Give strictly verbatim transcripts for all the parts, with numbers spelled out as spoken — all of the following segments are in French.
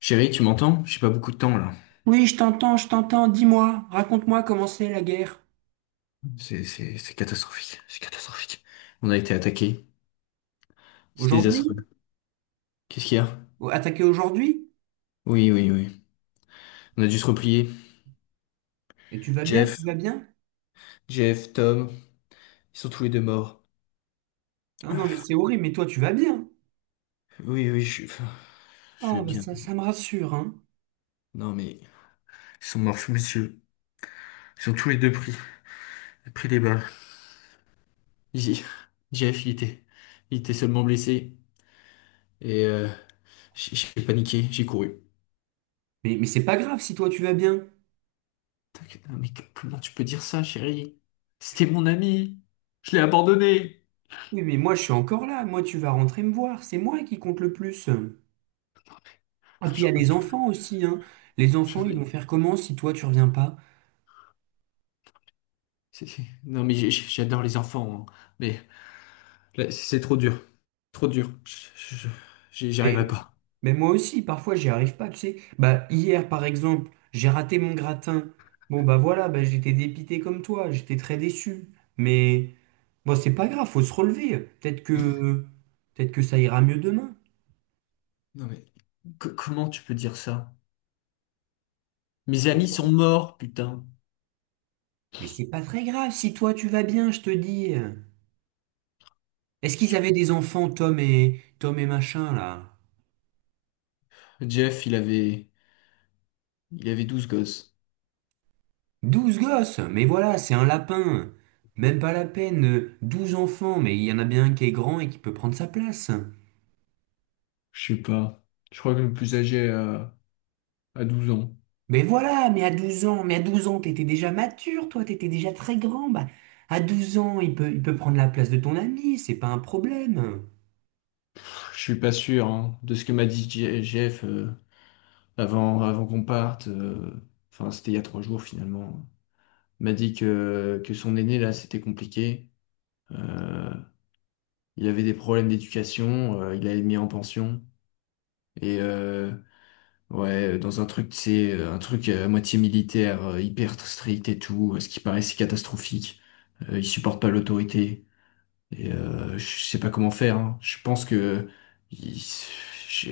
Chérie, tu m'entends? J'ai pas beaucoup de temps là. Oui, je t'entends, je t'entends. Dis-moi, raconte-moi comment c'est la guerre. C'est c'est- c'est catastrophique. C'est catastrophique. On a été attaqué. C'est désastreux. Aujourd'hui? Qu'est-ce qu'il y a? Ou attaquer aujourd'hui? Oui, oui, oui. On a dû se replier. Et tu vas bien, tu Jeff, vas bien? Jeff, Tom, ils sont tous les deux morts. Non, non, mais Ah, c'est horrible, mais toi, tu vas bien. oui, oui, je, enfin, je vais Oh, bah bien. ça, ça me rassure, hein. Non, mais ils sont morts sous mes yeux. Ils sont tous les deux pris, pris des balles. Ici, Jeff, il était, il était seulement blessé. Et euh, j'ai j'ai paniqué, j'ai couru. Mais, mais c'est pas grave si toi, tu vas bien. T'inquiète, non, mais comment tu peux dire ça, chérie? C'était mon ami. Je l'ai abandonné. Oui, mais moi, je suis encore là. Moi, tu vas rentrer me voir. C'est moi qui compte le plus. Et Ah, puis, il y j'en a peux les plus. enfants aussi, hein. Les J'en enfants, ils vont peux- faire comment si toi, tu reviens pas? c'est- c'est- Non, mais j'ai- j'ai- j'adore les enfants, hein. Mais là, c'est trop dur. Trop dur. Je- je- J'y j'y arriverai pas. Mais moi aussi, parfois, j'y arrive pas, tu sais. Bah, hier, par exemple, j'ai raté mon gratin. Bon, bah voilà, bah, j'étais dépité comme toi, j'étais très déçu. Mais bon, c'est pas grave, faut se relever. Peut-être que, peut-être que ça ira mieux demain. Non, mais co- comment tu peux dire ça? Mes amis sont morts, putain. Mais c'est pas très grave si toi tu vas bien, je te dis. Est-ce qu'ils Je- avaient des enfants, Tom et Tom et machin là? Jeff, il avait, il avait douze gosses. Douze gosses, mais voilà, c'est un lapin. Même pas la peine, euh, Douze enfants, mais il y en a bien un qui est grand et qui peut prendre sa place. Je sais pas. Je crois que le plus âgé a, a douze ans. Mais voilà, mais à douze ans, mais à douze ans, t'étais déjà mature, toi, t'étais déjà très grand. Bah, à douze ans, il peut, il peut prendre la place de ton ami, c'est pas un problème. Je suis pas sûr, hein, de ce que m'a dit Je- Jeff, euh, avant, avant qu'on parte. Euh, Enfin, c'était il y a trois jours finalement. Il m'a dit que, que son aîné, là, c'était compliqué. Euh, il avait des problèmes d'éducation, euh, il avait mis en pension. Et euh, ouais, dans un truc, c'est euh, un truc euh, à moitié militaire, euh, hyper strict et tout, euh, ce qui paraît si catastrophique. Euh, il supporte pas l'autorité. Et euh, je sais pas comment faire, hein. Je pense que il- je-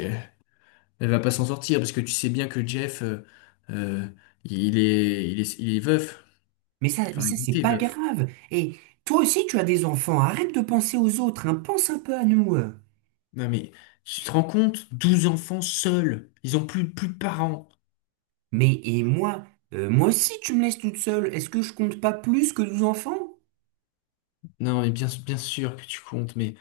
elle va pas s'en sortir parce que tu sais bien que Jeff, euh, euh, il est, il est, il est veuf. Mais ça, mais Enfin, ça, il c'est était pas veuf. grave. Et toi aussi, tu as des enfants, arrête de penser aux autres, hein, pense un peu à nous. euh. Non mais tu te rends compte? Douze enfants seuls. Ils ont plus, plus de parents. Mais, et moi, euh, moi aussi, tu me laisses toute seule, est-ce que je compte pas plus que douze enfants? Non, mais bien, bien sûr que tu comptes, mais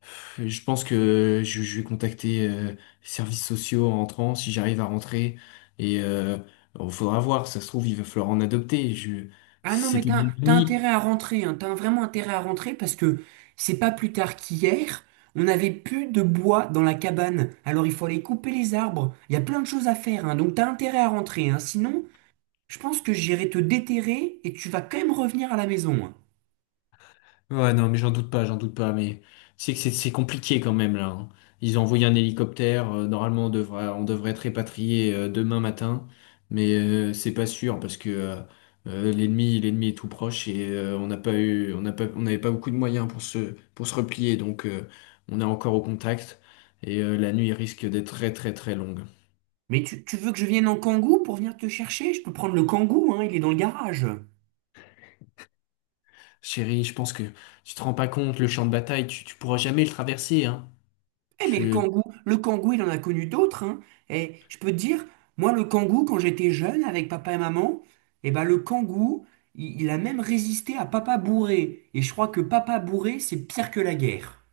pff, je pense que je, je vais contacter euh, les services sociaux en rentrant, si j'arrive à rentrer. Et euh, il faudra voir, si ça se trouve, il va falloir en adopter. Je, Ah non, mais c'est une t'as, t'as intérêt à rentrer, hein. T'as vraiment intérêt à rentrer parce que c'est pas plus tard qu'hier, on n'avait plus de bois dans la cabane. Alors il faut aller couper les arbres. Il y a plein de choses à faire, hein. Donc t'as intérêt à rentrer, hein. Sinon, je pense que j'irai te déterrer et tu vas quand même revenir à la maison, hein. Ouais, non, mais j'en doute pas, j'en doute pas, mais c'est que c'est c'est compliqué quand même là, hein. Ils ont envoyé un hélicoptère, euh, normalement on devrait, on devrait être répatrié euh, demain matin, mais euh, c'est pas sûr parce que euh, euh, l'ennemi, l'ennemi est tout proche et euh, on n'a pas eu, on n'a pas, on n'avait pas beaucoup de moyens pour se, pour se replier, donc euh, on est encore au contact et euh, la nuit risque d'être très très très longue. Mais tu, tu veux que je vienne en kangou pour venir te chercher? Je peux prendre le kangou, hein. Il est dans le garage. Chérie, je pense que tu te rends pas compte, le champ de bataille, tu, tu pourras jamais le traverser, hein. Eh mais le kangou, le kangou, il en a connu d'autres, hein. Et je peux te dire, moi, le kangou, quand j'étais jeune avec papa et maman, eh ben le kangou, il, il a même résisté à papa bourré. Et je crois que papa bourré, c'est pire que la guerre.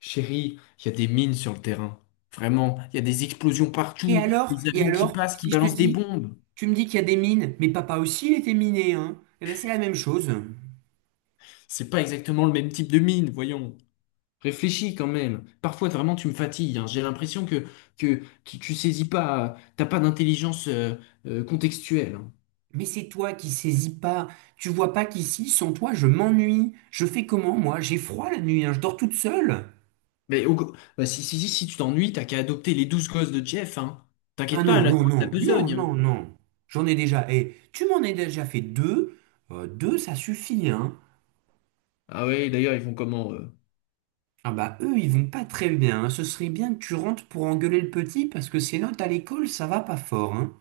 Chérie, il y a des mines sur le terrain. Vraiment, il y a des explosions Et partout, alors, des et avions qui alors, passent, qui si je te balancent des dis, bombes. tu me dis qu'il y a des mines, mais papa aussi, il était miné, hein. Eh ben c'est la même chose. C'est pas exactement le même type de mine, voyons. Réfléchis quand même. Parfois, vraiment, tu me fatigues, hein. J'ai l'impression que, que tu, tu saisis pas, t'as pas d'intelligence euh, euh, contextuelle, hein. Mais c'est toi qui saisis pas. Tu vois pas qu'ici, sans toi, je m'ennuie. Je fais comment, moi? J'ai froid la nuit, hein. Je dors toute seule. Mais au co- bah, si, si, si, si tu t'ennuies, t'as qu'à adopter les douze gosses de Jeff, hein. Ah T'inquiète pas, non, là, non, t'auras ta non, non, besogne, hein. non, non. J'en ai déjà. Et tu m'en as déjà fait deux. Euh, deux, ça suffit, hein. Ah ouais, d'ailleurs, ils font comment, eux. Ah bah eux, ils vont pas très bien, hein. Ce serait bien que tu rentres pour engueuler le petit parce que ses notes à l'école, ça va pas fort, hein.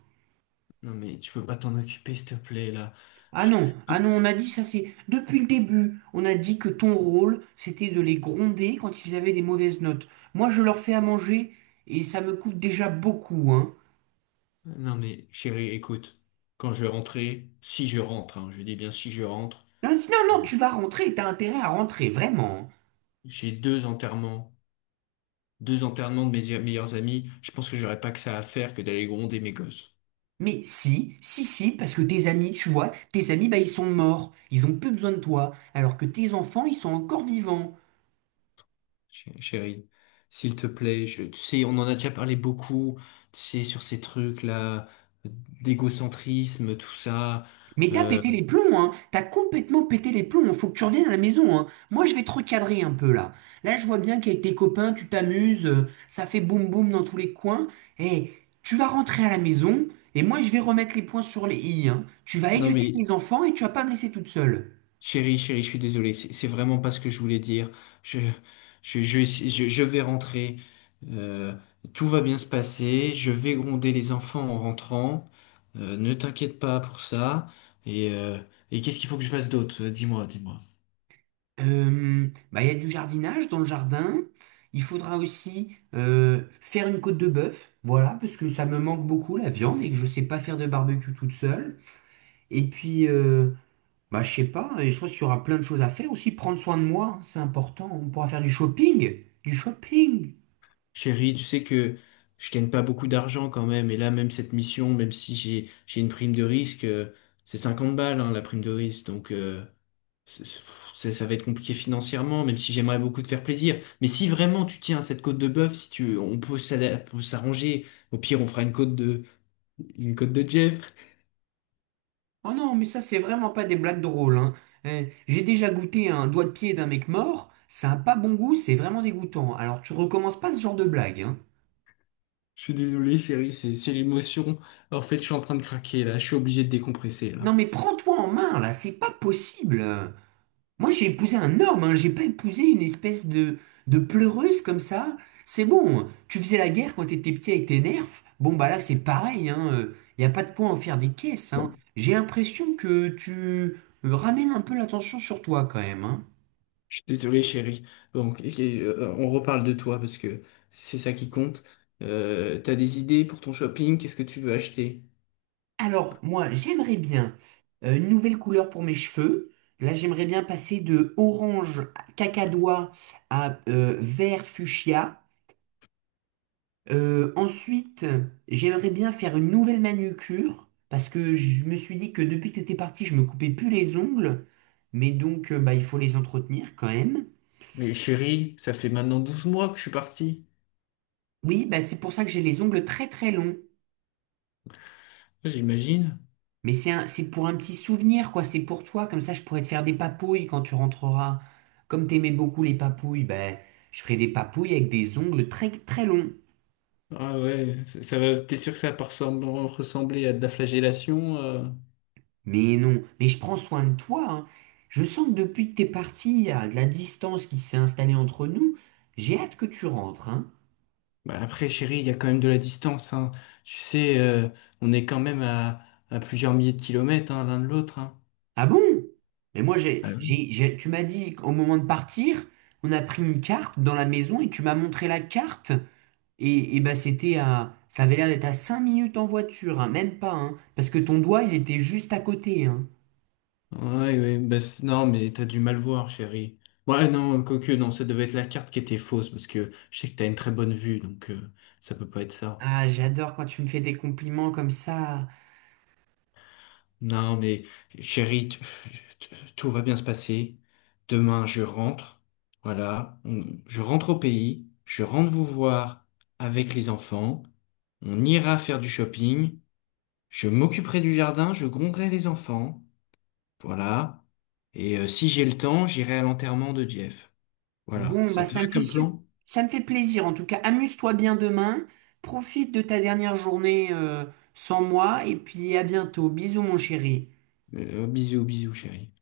Non mais tu peux pas t'en occuper, s'il te plaît, là. Ah non, ah non, on a dit ça, c'est depuis le début. On a dit que ton rôle, c'était de les gronder quand ils avaient des mauvaises notes. Moi, je leur fais à manger et ça me coûte déjà beaucoup, hein. Ouais. Non mais chérie, écoute, quand je rentrais, si je rentre, hein, je dis bien si je rentre, Non, non, non, tu vas rentrer, t'as intérêt à rentrer, vraiment, hein. j'ai deux enterrements, deux enterrements de mes meilleurs amis, je pense que j'aurais pas que ça à faire que d'aller gronder mes gosses. Mais si, si, si, parce que tes amis, tu vois, tes amis, bah, ils sont morts, ils ont plus besoin de toi, alors que tes enfants, ils sont encore vivants. Ch- Chérie, s'il te plaît, je, tu sais, on en a déjà parlé beaucoup, tu sais, sur ces trucs-là, euh, d'égocentrisme, tout ça. Mais t'as Euh, pété les plombs, hein, t'as complètement pété les plombs, faut que tu reviennes à la maison, hein. Moi, je vais te recadrer un peu là. Là, je vois bien qu'avec tes copains, tu t'amuses, euh, ça fait boum boum dans tous les coins. Et tu vas rentrer à la maison, et moi, je vais remettre les points sur les i, hein. Tu vas non éduquer mais tes enfants et tu vas pas me laisser toute seule. chérie, chérie, je suis désolé, c'est c'est vraiment pas ce que je voulais dire. Je, je, je, je, je vais rentrer. Euh, Tout va bien se passer. Je vais gronder les enfants en rentrant. Euh, ne t'inquiète pas pour ça. Et, euh, et qu'est-ce qu'il faut que je fasse d'autre? Euh, Dis-moi, dis-moi. Euh, bah, il y a du jardinage dans le jardin. Il faudra aussi euh, faire une côte de bœuf, voilà, parce que ça me manque beaucoup la viande et que je sais pas faire de barbecue toute seule. Et puis, euh, bah, je sais pas, et je pense qu'il y aura plein de choses à faire aussi. Prendre soin de moi, hein, c'est important. On pourra faire du shopping, du shopping. Chérie, tu sais que je gagne pas beaucoup d'argent quand même. Et là, même cette mission, même si j'ai, j'ai une prime de risque, euh, c'est cinquante balles, hein, la prime de risque. Donc, euh, c'est- c'est- ça va être compliqué financièrement, même si j'aimerais beaucoup te faire plaisir. Mais si vraiment tu tiens à cette côte de bœuf, si tu, on peut s'ada- peut s'arranger. Au pire, on fera une côte de, une côte de Jeff. Oh non, mais ça, c'est vraiment pas des blagues drôles, hein. Eh, j'ai déjà goûté un doigt de pied d'un mec mort. Ça a pas bon goût, c'est vraiment dégoûtant. Alors, tu recommences pas ce genre de blague, hein. Je suis désolé, chérie, c'est, c'est l'émotion. En fait, je suis en train de craquer là. Je suis obligé de décompresser Non là. mais prends-toi en main là, c'est pas possible. Euh, Moi j'ai épousé un homme, hein, j'ai pas épousé une espèce de, de, pleureuse comme ça. C'est bon, tu faisais la guerre quand t'étais petit avec tes nerfs. Bon bah là c'est pareil, hein. euh, y a pas de point à en faire des caisses, hein. J'ai l'impression que tu euh, ramènes un peu l'attention sur toi quand même, hein. Je suis désolé, chérie. Donc, et- euh, on reparle de toi parce que c'est ça qui compte. Euh, t'as des idées pour ton shopping? Qu'est-ce que tu veux acheter? Alors moi j'aimerais bien euh, une nouvelle couleur pour mes cheveux. Là j'aimerais bien passer de orange cacadois à euh, vert fuchsia. Euh, ensuite, j'aimerais bien faire une nouvelle manucure parce que je me suis dit que depuis que t'étais parti, je me coupais plus les ongles, mais donc euh, bah, il faut les entretenir quand même. Mais chérie, ça fait maintenant douze mois que je suis parti. Oui, bah, c'est pour ça que j'ai les ongles très très longs. J'imagine. Mais c'est un- c'est pour un petit souvenir, quoi. C'est pour toi, comme ça je pourrais te faire des papouilles quand tu rentreras. Comme t'aimais beaucoup les papouilles, bah, je ferai des papouilles avec des ongles très très longs. Ah ouais, ça, ça va, t'es sûr que ça va pas ressembler ressembler à de la flagellation? Euh Mais non, mais je prends soin de toi, hein. Je sens que depuis que t'es parti, il y a de la distance qui s'est installée entre nous. J'ai hâte que tu rentres, hein. Bah après, chérie, il y a quand même de la distance, hein. Tu sais, euh, on est quand même à, à plusieurs milliers de kilomètres, hein, l'un de l'autre, hein. Ah bon? Mais moi, Ah j'ai, oui. j'ai, j'ai- tu m'as dit qu'au moment de partir, on a pris une carte dans la maison et tu m'as montré la carte. Et, et bah c'était à, ça avait l'air d'être à cinq minutes en voiture, hein, même pas, hein, parce que ton doigt, il était juste à côté, hein. Ouais, ouais, bah, c'est- non, mais t'as dû mal voir, chérie. Ouais, non, quoique, non, ça devait être la carte qui était fausse, parce que je sais que t'as une très bonne vue, donc euh, ça peut pas être ça. Ah, j'adore quand tu me fais des compliments comme ça. Non, mais chérie, t- t- tout va bien se passer. Demain, je rentre. Voilà, on- je rentre au pays. Je rentre vous voir avec les enfants. On ira faire du shopping. Je m'occuperai du jardin. Je gronderai les enfants. Voilà. Et euh, si j'ai le temps, j'irai à l'enterrement de Jeff. Voilà. Bon, bah Ça te ça va me fait comme sup- plan? ça me fait plaisir. En tout cas, amuse-toi bien demain. Profite de ta dernière journée euh, sans moi et puis à bientôt. Bisous mon chéri. Euh, bisous, bisous, chérie.